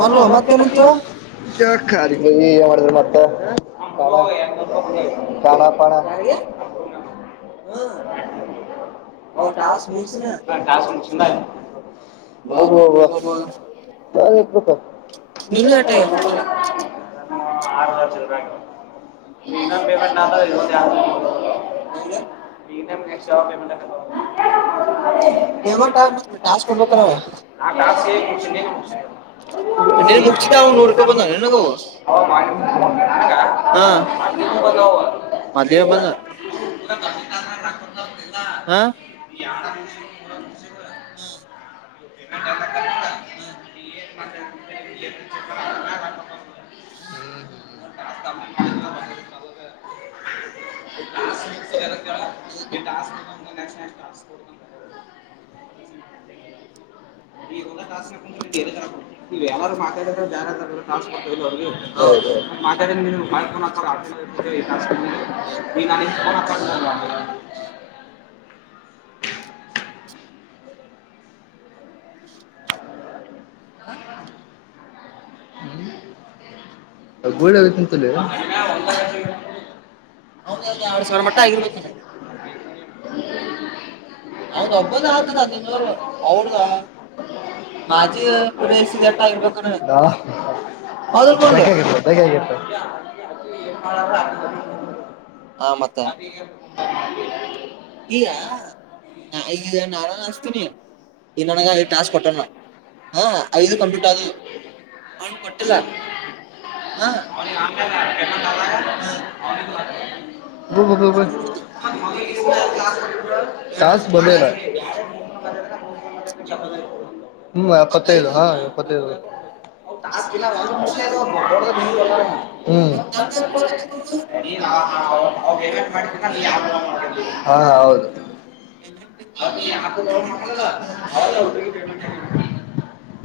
ಮಲ್ಲು ಮತ್ತೇನಂತೀವ ಯಾರಿ [inaudible] ಏ ಮಾಡಿದ ಮತ್ತೆ ಕಾನ ಪಾನ [unintelligible] ಹಾ ಹ ಟಸ್ ನೀ ಾಸ್ ಮು ಚಂತ [inaudible] ಹ ಹಕ [inaudible] ನೀನು ಎಟ್ಟ ಆ ಮ್ ಪೇಮೆಂಟ್ [unintelligible] ಇನಮಿಗ ನೆಕ್ಸ್ಟ್ ಯಾವಾಗ ಪೇಮೆಂಟಾತದ ಅವಗ ಕೆವ ಪೇಮೆಂಟ್ ತ ಆಗ್ಬೇಕು ಕಾಸ ಟಾಸ್ಕ್ ಕೊತ ಹೋಗ್ಬೇಕಾರ ಆ ಕ ನೀ ನಿನ್ ಮುಗಿಸಿದ ಅವ್ನು ನೂರು ರೂಪಾಯಿ ಬಂದ ನಿನಗವು ಹಾ ಮೊದ್ಲೇ [inaudible] [inaudible] ಬ [inaudible] ಹಾ ಲ್ಲ [inaudible] ಹ ಹ [unintelligible] [inaudible] ಹ್ಮ ನ [inaudible] [inaudible] [inaudible] ವ ಮತಸ್ [inaudible] ಹೌದ ಹೌದ ಬಾನ [unintelligible] [inaudible] [inaudible] ಹ [unintelligible] [inaudible] ಹ್ಮ ಗೋಳ ಆಗ ತಿಂತಲ [unintelligible] ಹೌ [inaudible] ಹ ಕ [inaudible] ಎರಡ್ ಸಾವಿರ ಮಟ್ಟ ಆಗಿರ್ಬೇಕು ಅವ್ನ ಒಬ್ಬದ ಆಗ್ತದ ಹದಿನೈದು ಅವ್ರದ ಮಾಜಿ ಪ್ಲೇಸ್ ಎಟ್ಟ ಆಗಿರ್ಬೇಕಾರ ಹಾ ಹೌದಲ್ ಮಲ್ಲು ತಗಗರ್ತ ತಗಗತ್ತ [unintelligible] ಹಾ ಮತ್ತ [inaudible] ಈಗ ಈಗ ನಾನು ಹಚ್ಚತಿನಿ ಬಿಗ್ [inaudible] [unintelligible] ಹಣ್ಣ ಕೊಟ್ಟಿಲ್ಲ ಹಾ ಯಾಕ್ [inaudible] ಹೋಬೇಕಬೇಕ ಟಾಸ್ಕ್ ಬಗ್ಗೆನಾ ಹ್ಮ್ ಎಪ್ಪತ್ತೈದು ಮತ್ತೈದು ಹಾ ಎಪ್ಪತ್ತೈದು ಒಸ್ ಮತ್ತ ನಂದ ಕೊಡಕತ್ತ [inaudible] [unintelligible] ಹ ಹೌದು ಹೌಟ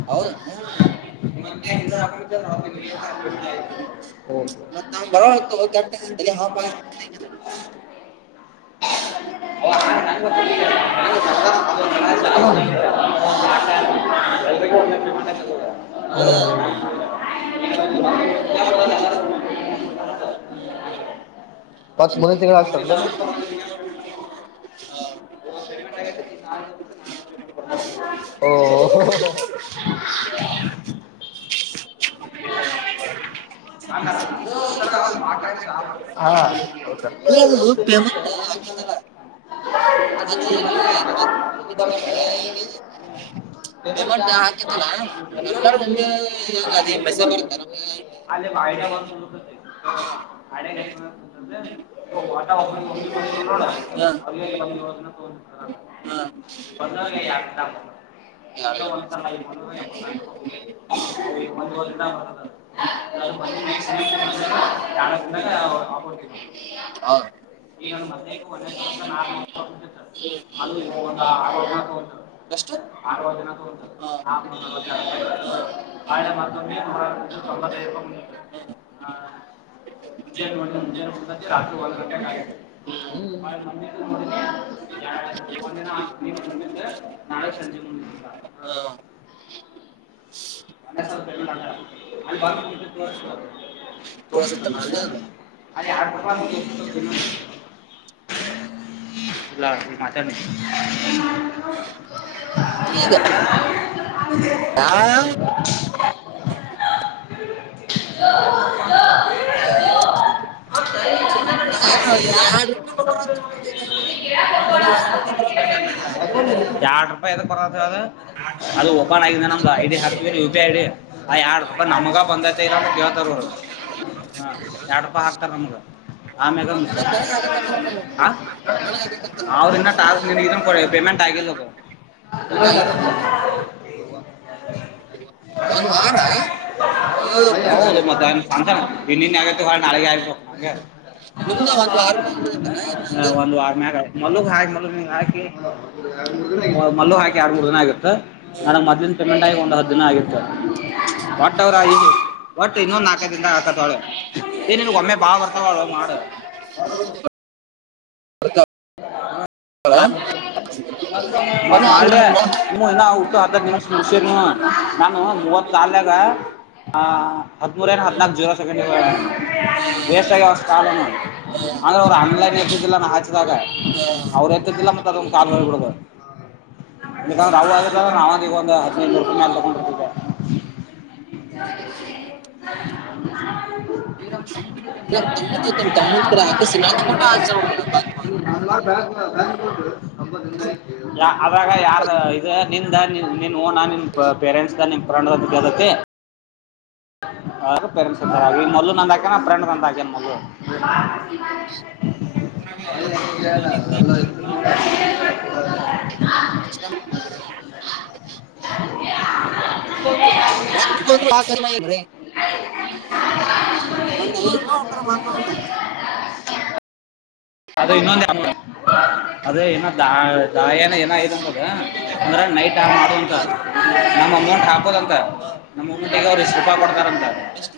ಹೌದ [unintelligible] [inaudible] ಹ [unintelligible] ಬರ ಕ ದ ಹಾಪ [unintelligible] ಸರಿ [unintelligible] ಮ [unintelligible] ಅದೇ ಹ್ಹ [unintelligible] ಮತ್ತ್ ಮುಂದಿನ ತಿಂಗಳ ಹಾಕ್ತಾರನ ಹ್ಮ [unintelligible] [inaudible] [inaudible] ರ [unintelligible] ಬೀಟ್ ಏ ಅದು [unintelligible] ಪೇಮೆಂಟ್ ಹಾಕಿತ್ತಲ್ಲ ಅ ಅದ್ ನಮ್ಗೆ [inaudible] ಇದು ಬರ್ತದೆ [unintelligible] ಶಾರೂಖ್ ಪೇಮೆಂಟ್ ಹಾಕಿತ್ತಲ್ಲ [unintelligible] [inaudible] ಪೈಸೆ [inaudible] ಅಲ್ಲಿ ಭಾಯ ಬ ಬಕ [unintelligible] [unintelligible] ಕೋಗ ಬಂದ ಹಾ ದ ಹಾ ಇಲ್ಲ ಒಂದ್ಸಲಂದೋದ ಬರ್ [unintelligible] ಹಾ ಈಗ ಮತ್ತ [unintelligible] ಅದು ಹದ ಎಷ್ಟು ಎಷ್ಟೇ ಆರವ ದಿನ ತಗತದೆ ಹಾ ಹಾ ನಾಳೆ ಮಕೊ ಹರ ತೊಂಬಡ್ತೈದು [unintelligible] ರತ್ರಿ ಒಂದು ಕಂಟೆ ಹ್ಮಳ ಮುನ ಒಂದಿನಿದ್ದೆ ನಾಳೆ ಸಂಜ ಹ ಹ ಒಂದೇ ಸರ್ ಪೇಮೆಂಟ್ ಆಗ್ತಾ ತೋರಿಸುತ್ತಲ್ಲ ಅಲ್ಲೇ ಅದು. ಇದೆ [unintelligible] ಇಲ್ಲ ಮಾತಾಡ ನೀ ಈಗ ಹೌದು ಆ ಅಲ್ಲಿ [unintelligible] ನೋಡಿ ಯಾರಲ್ಲ ದು ಅದು ಓಪನ್ ಆಗಿದೆ ನಮ್ದು ಅದಕ್ಕೆ ಐಡಿಯಾ ಯು ಪಿ ಐ ಡಿಡ್ ಬ ನಮಗ ಬಂದೈತೆ ಇಲ್ಲ ಕೇಳ್ತಾರ ಅವರು ಹಾ ಎರಡ್ ರೂಪಾಯಿ ಹಾಕ್ತಾರೆ ನಮ್ಗ ಆಮೇ ಮತ್ತೆ ನನಗೆ ಹಾಕಕತ್ತಲ್ಲ ನಾವು ನನಗಾಗಕತ್ತ ನೋಡ ಅವನ್ನ ಟಾರ್ ನಿಮ ಇದ ಕೊ ಪೇಮೆಂಟ್ ಆಗ [inaudible] ನಾ ಏನ್ ಒಂದ್ ವಾರ ಮತ್ತ ಸತಾನ ಇನ್ನ ಇನ್ನ ಆಗ ನಾಳಗ ಆಯಬೇಕ ನಿಮ್ದ ಒಂದ್ ವಾರ ಮ್ಯಾಗ ಬಂದೈತಲ್ಲ ಏನ್ ಹಂಗ ಒಂದು ವಾರನ್ಯಾಗ ಮಲ್ಲುಗ ಹಾಯ ಮಲ್ಲು ನಿಗ ಹಾಕಿ ಮಲ್ಲು ಹಾಕಿ ಯಾಡ ಮೂರು ದಿನ ಆಗಿತ್ತು ನನಗ್ ಮದ್ಲಿನ ಪೇಮೆಂಟ್ ಆಗಿ ಒಂದು ಹತ್ತು ಪಟ್ಟವರ ಹೀಗೆ ಒಟ್ ಇನ್ನೊಂದ್ ನಾಲ್ಕೈ ದಿನದ ಆಗ್ತತ ತಾಳು ಏನಿನ್ಗ್ ಒಮ್ಮೆ ಬಾಳ ಬರ್ತಾವಳು ಮಾಡು ಹ ಹ ಬಂದ ಆಗ ನಳೆ ನೋಡ ನೀ ಏನ ಹುಟ್ಟು ಹತ್ತತ್ತು ನಿಮಿಷ ಮುಸರ್ ನಾನು ಮೂವತ್ ಸಲ್ಯಾಗ ಹಾ ಹದಮೂರ ಏನ ಹತ್ನಾಲ್ಕು ಜವರ ಸೆಕ ಬೇಸಗ ಅವಷ್ಟ ಕಾಲನು ಅಂದ್ರೆ ಅವರು ಅನ್ಲೈನ್ ಎತ್ತಿದಿಲ್ಲ ನಾ ಹ ಅವ್ರರು ಹೆಚ್ಚತಿಲ್ಲ ಮತ್ತ ಅದೊಂದು ಕಾಲ ಮಾಡಿಬಿಡದು ಬೇಕಂದ ರಾವು ಆಗ್ರ ನಾವಗ ಒಂದು ಹದಿನೈದು ನೂರುಪಾಯಿ ಮ್ಯಾಲ ತಕ್ಕೊಂಬಿಡ್ತಿದ್ದೇವು [inaudible] ನ ನ ತಮ್ಮದ ಆಯ್ತು ನಮ್ಮ ತಮ್ಮತ್ ಕಡೆ ಹಾಕಿಸಿ ನನ್ ಫೋಟೋ ಹಾಕ್ಸಮ ನನ್ನಾ ಬ್ಯಾ ಬ್ಯಾಂಕ್ ನಂಬರ ನಿಂದೆ ಆಯತಾ ಆಗ ಯಾರ್ದು ಇದು ನಿಂದ ನಿ ನೀನು ಓನ ನಿನ್ನ ಪೇರೆಂಟ್ಸ್ದ ನಿಮ್ಮ ಫ್ರೆಂಡ್ದ ಅಂತ ಕೇಳ್ತತಿ ಪೇರೆಂಟ್ಸ್ ಮೊದಲು ನಂದ ಹಾಕ ಫ್ರಂಡ್ ನಂದ ಹಾಕನ್ ಮೊದಲು [inaudible] [unintelligible] [unintelligible] ಒಂದು ಏನೂ ಆಥರ ತೋರ್ಸವಲ್ತು ಅದೇ ಇನ್ನೊಂದು ಆದ್ನೊ ಅದೇ ಇನ್ನೊಂದು ದಾಯಾನ ಏನ ಇ ಅಂದದ ಅಂದ್ರೆ ನೈಟ್ ಹಾ ಮಾಡದು ಅಂತ ನಮ್ಮ ಅಮೌಂಟ್ ಹಾಕೋದಂತ. ನಮ್ಮಊಟ್ಟಿಗೆ ಅವರು ಇಷ್ಟ ರೂಪಾಯ ಕೊಡ್ತಾರಂತ. ಎಷ್ಟ?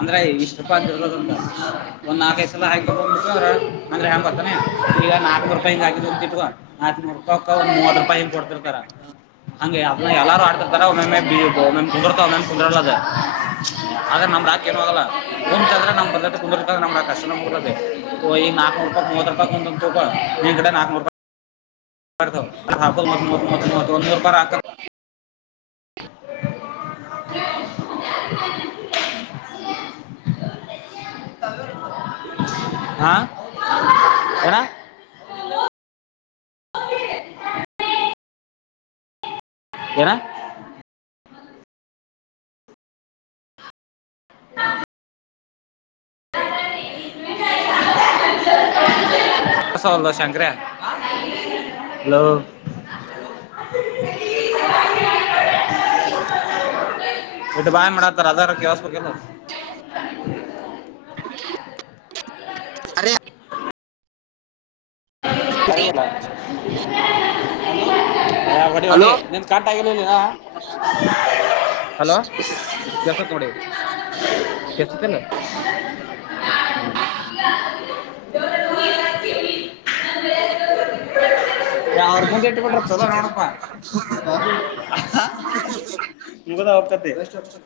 ಅಂದ್ರೆ ಇಷ್ಟ ರೂಪಾಯಿ ಇರ್ತಾದಂತ ಒಂದ್ ನಾಲ್ಕೈ ಸಲ ಹಾಕೊಂಡಬಡ್ತಂದ್ರ. ಅಂದರೆ ಹೆಂಗೊತ್ತನು ಈಗ ನಲ್ಕೂರುೂಪಾಯಿ ಹಕಿದುಂತಿಟಗೋ ನಾಲ್ಕನೂರು ರಪಾಯಿ. ಮೂವತ್ತು ರೂಪಾಯಿ ಇ ಕೊಡ್ತಿರ್ತಾರ ಹಂಗೆ. ಎಲ್ಲಾರು ಆಡ್ತರ್ತಾರ ಒಮ್ಮೊಮ್ಮೆ ಕುಂದುರತಾವ ಒಮ್ಮೊಮ್ಮೆ ಕುಂದ್ರಲ್ಲ ಅದು. ಆದ್ರ ನಮ್ ರಾಕ ಏನುವಾಗಲ್ಲ ಕುಂತಂದ್ರ ನಮ್ ಬಂದೋಟ ಕುಂದ್ರತಗ ನಮ್ರಕ್ಕಷ್ಟ ನಮಕುದತಿ ಮೂವತ್ತು ರೂಪಾಯಿ್ ಒಂದಂತಿಳಕೊ ನೀ ಕಡೆ ನಾಲ್ಕುನೂರು ರೂಪಾಯಿ ಕೊ ಅಲ್ ಹಾಕೋದು ಮುವತ್ತು ಮೂವತ್ತು ಮುವತ್ತು ಒಂದು ನೂರುಪಅರೆ ಆಕ್ಕೈತಿ. [inaudible] [unintelligible] ಬಸ್ಯ ಹಾ ಎಣ [inaudible] [unintelligible] ಏನ. [inaudible] ಹ [inaudible] ಸವಲ್ದೊ ಶಂಕ್ರೆ ಹಲೋ. [inaudible] ಇಟ ಬಾಯ ಮಾಡತ್ತಾರ ಅದಾರ ಕೇಳ್ಸಬಕಿಲ್ಲ. ಅರೇ ಚೈನಾ [unintelligible] ಯಾ ವಡಿ ಹೊಡಿ ಹಲೋ ನಿನ್ ಸ್ಟಾರ್ಟ್ ಆಗಿಲ್ಲಿಲ ಇನ. ಹಲೋ ಕೇಳ್ಸತು ನೋಡು ಈಗ. ಆತಿಲ. ಹ ಹ ಯ್ರ ಮುಂದೆ ಇಟ್ಟು ಬಿಟ್ರ ಚಲೋ ನೋಡಪ್ಪ. ಇವಾಗ ಹೋಗ್ತತಿ ಆಪ್ಚತಷ್ಟ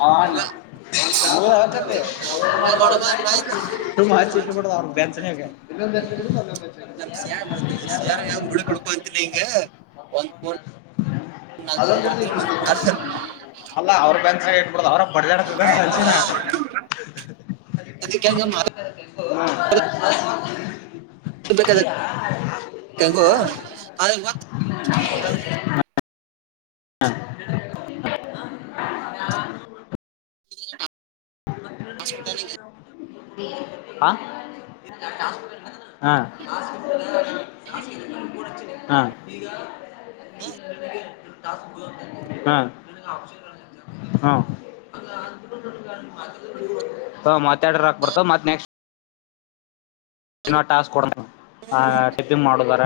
ಹ ಅಣ್ಣ. ಹಂಗ ನ ಅಚ್ಚತ್ತೆ ಹಂಗ ಮಾಡಮ್ಮ ನಾ ಏನ್ ಸುಮ್ನ ಮಾಚಿಟ್ಟುಪಡದ ಅವ ಬೆನ್ನ. ಹ ಇಲ್ಲಂದ್ ಹಚ್ಚು ಅಲ್ಲೊಂದು ಹಚ್ಚು. ನ ಸ ಮುಳು ಕುಡ್ಕಂತನ ಒಂದ ಕುಂತ ನ ಹಿಂಗ. ನನ್ ಫೋನ್ ಅದೊಂದು ಹೆಸರು ಬರ್ತಿಲ್ಲ ನೀನ. ಹೇಟ್ಬಿಡದ ಅವ್ರ ಬಡಜಡಗ ಕಲ್ಸಿನ. ಮತ್ತ ಕ ಹೆಂಗ ಮರ. ಹ್ಮ ಈಗ ಹರ ಕೆಂಗೋ ಆಲಿಬಾ ಹ ಹಾಸ್ಪಿಟಲ್ ಇದೆ ಹಾ ಹಾ ಹಾ ಹಾ ಹಾ್ ಹಾ ಹ ಮಾತಾಡ್ರ ಆಾಕ್ಬಡ್ತ ಮತ್ತ್ ನೆಕ್ಸ್ಟ್. ಏನೋ ಟಾಸ್ಕ್ ಕೊಡ ಟಿಪ್ಪಿಂಗ್ ಮಾಡುದಾರ.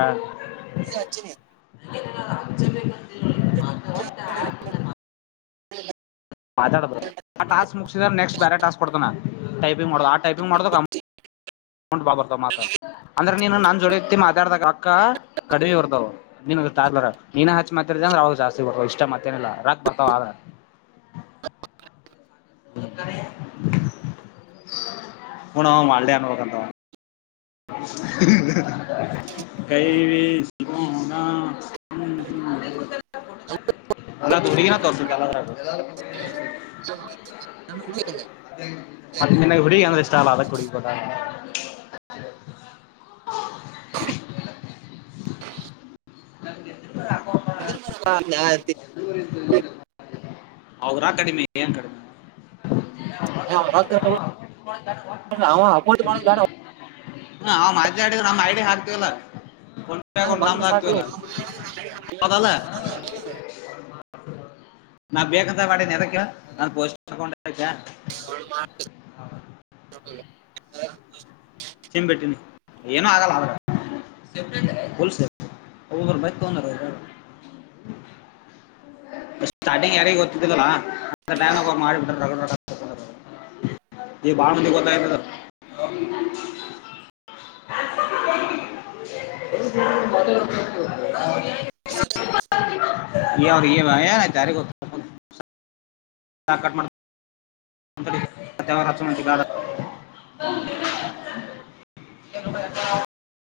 ಅ ಅಚ್ಚನ ಅಚಿನಿ ಹ [unintelligible] ಮಾತಾಡದ ಆ ಟಾಸ್ಕ್ ಮುಗಸಿದ್ರ ನೆಕ್ಸ್ಟ್ ಬೇರೆ ಟಾಸ್ಕ್ ಕೊಡ್ತಾನ ಟೈಪಿಂಗ್ ಮಾಡೋದ್ ಆ ಟೈಪಿಂಗ್ ಮಾಡೋದಕ್ ಅಮ್ ಂಟ್ ಬಾಳ್ ಬರ್ತಾವ್ ಮಾತ ಅಂದ್ರ ನೀನು ನನ್ ಜೋಡೀ ಎತ್ತಿ ಮಾತಾಡ್ದಾಗ ರೊಕ್ಕ ಕಡಿಮೆ ಬರ್ತಾವ್ ನೀ ನೀನ ಹಚ್ಚಿ ಮಾತಾಡಿದ್ಯಂದ್ರ ಅವ್ ಜಾಸ್ತಿ ಬರ್ತಾವ್‌ ಇಷ್ಟ ಮತ್ತೇನಿಲ್ಲ ರೊಕ್ ಬರ್ತಾವ ಆದ್ರ [unintelligible] [unintelligible] [unintelligible] ನಾನು ಹುಡುಗ [unintelligible] ಅದ್ರ [unintelligible] [unintelligible] [inaudible] [unintelligible] ಅವೂರಾಗ್ ಕಡಿಮೆ ಏನ್ ಕಡಿಮೆ [unintelligible] ಹಾ ನಾವ್ ಮಾತನಾಡಿದ್ರ ನಮ್ಮ ಐಡಿಯ ಹಾಕ್ತೀವಲ್ಲ ಫೋನ್ ಪೇ ಬೇಡ ಅಕೌಂಟ್ ನಂಬ್ದು ಬಂದ್ರೆ ಹಾಕ್ತಿವಲ್ಲ ಸಾಕಲ್ಲ ಹೌದಲ್ಲ ನಾ ಬೇಕಂತ ಮಾಡೀದ್ನ ನಂದ್ ಪೋಸ್ಟಿಂದ ಅಕೌಂಟ್ ಐತ್ಯಾ [unintelligible] ಸಿಂ ಬಿಟ್ಟಿನಿ ಏನೂ ಆಗಲ್ಲ ಆದ್ರ [unintelligible] ಸ್ಟಾರ್ಟಿಂಗ್ ಯಾರಿಗೂ ಗೊತ್ತಿದ್ದಿಲ್ಲಣಾ ಹಂತಾ ಟೈಮ್ದಾಗ ಅವ್ರ ಮಾಡಿಬಿಟ್ಟಾರ ರಗಢ [unintelligible] [inaudible] [unintelligible] ಇ [inaudible] ಯ ಯ ತಾರ [unintelligible] ಸಾ ಕಟ್ ಮಾಡ್ತೀನಿ ಅಂತವರ ಹಚಮಂತ ಗಾದ [unintelligible] ಎರ [inaudible]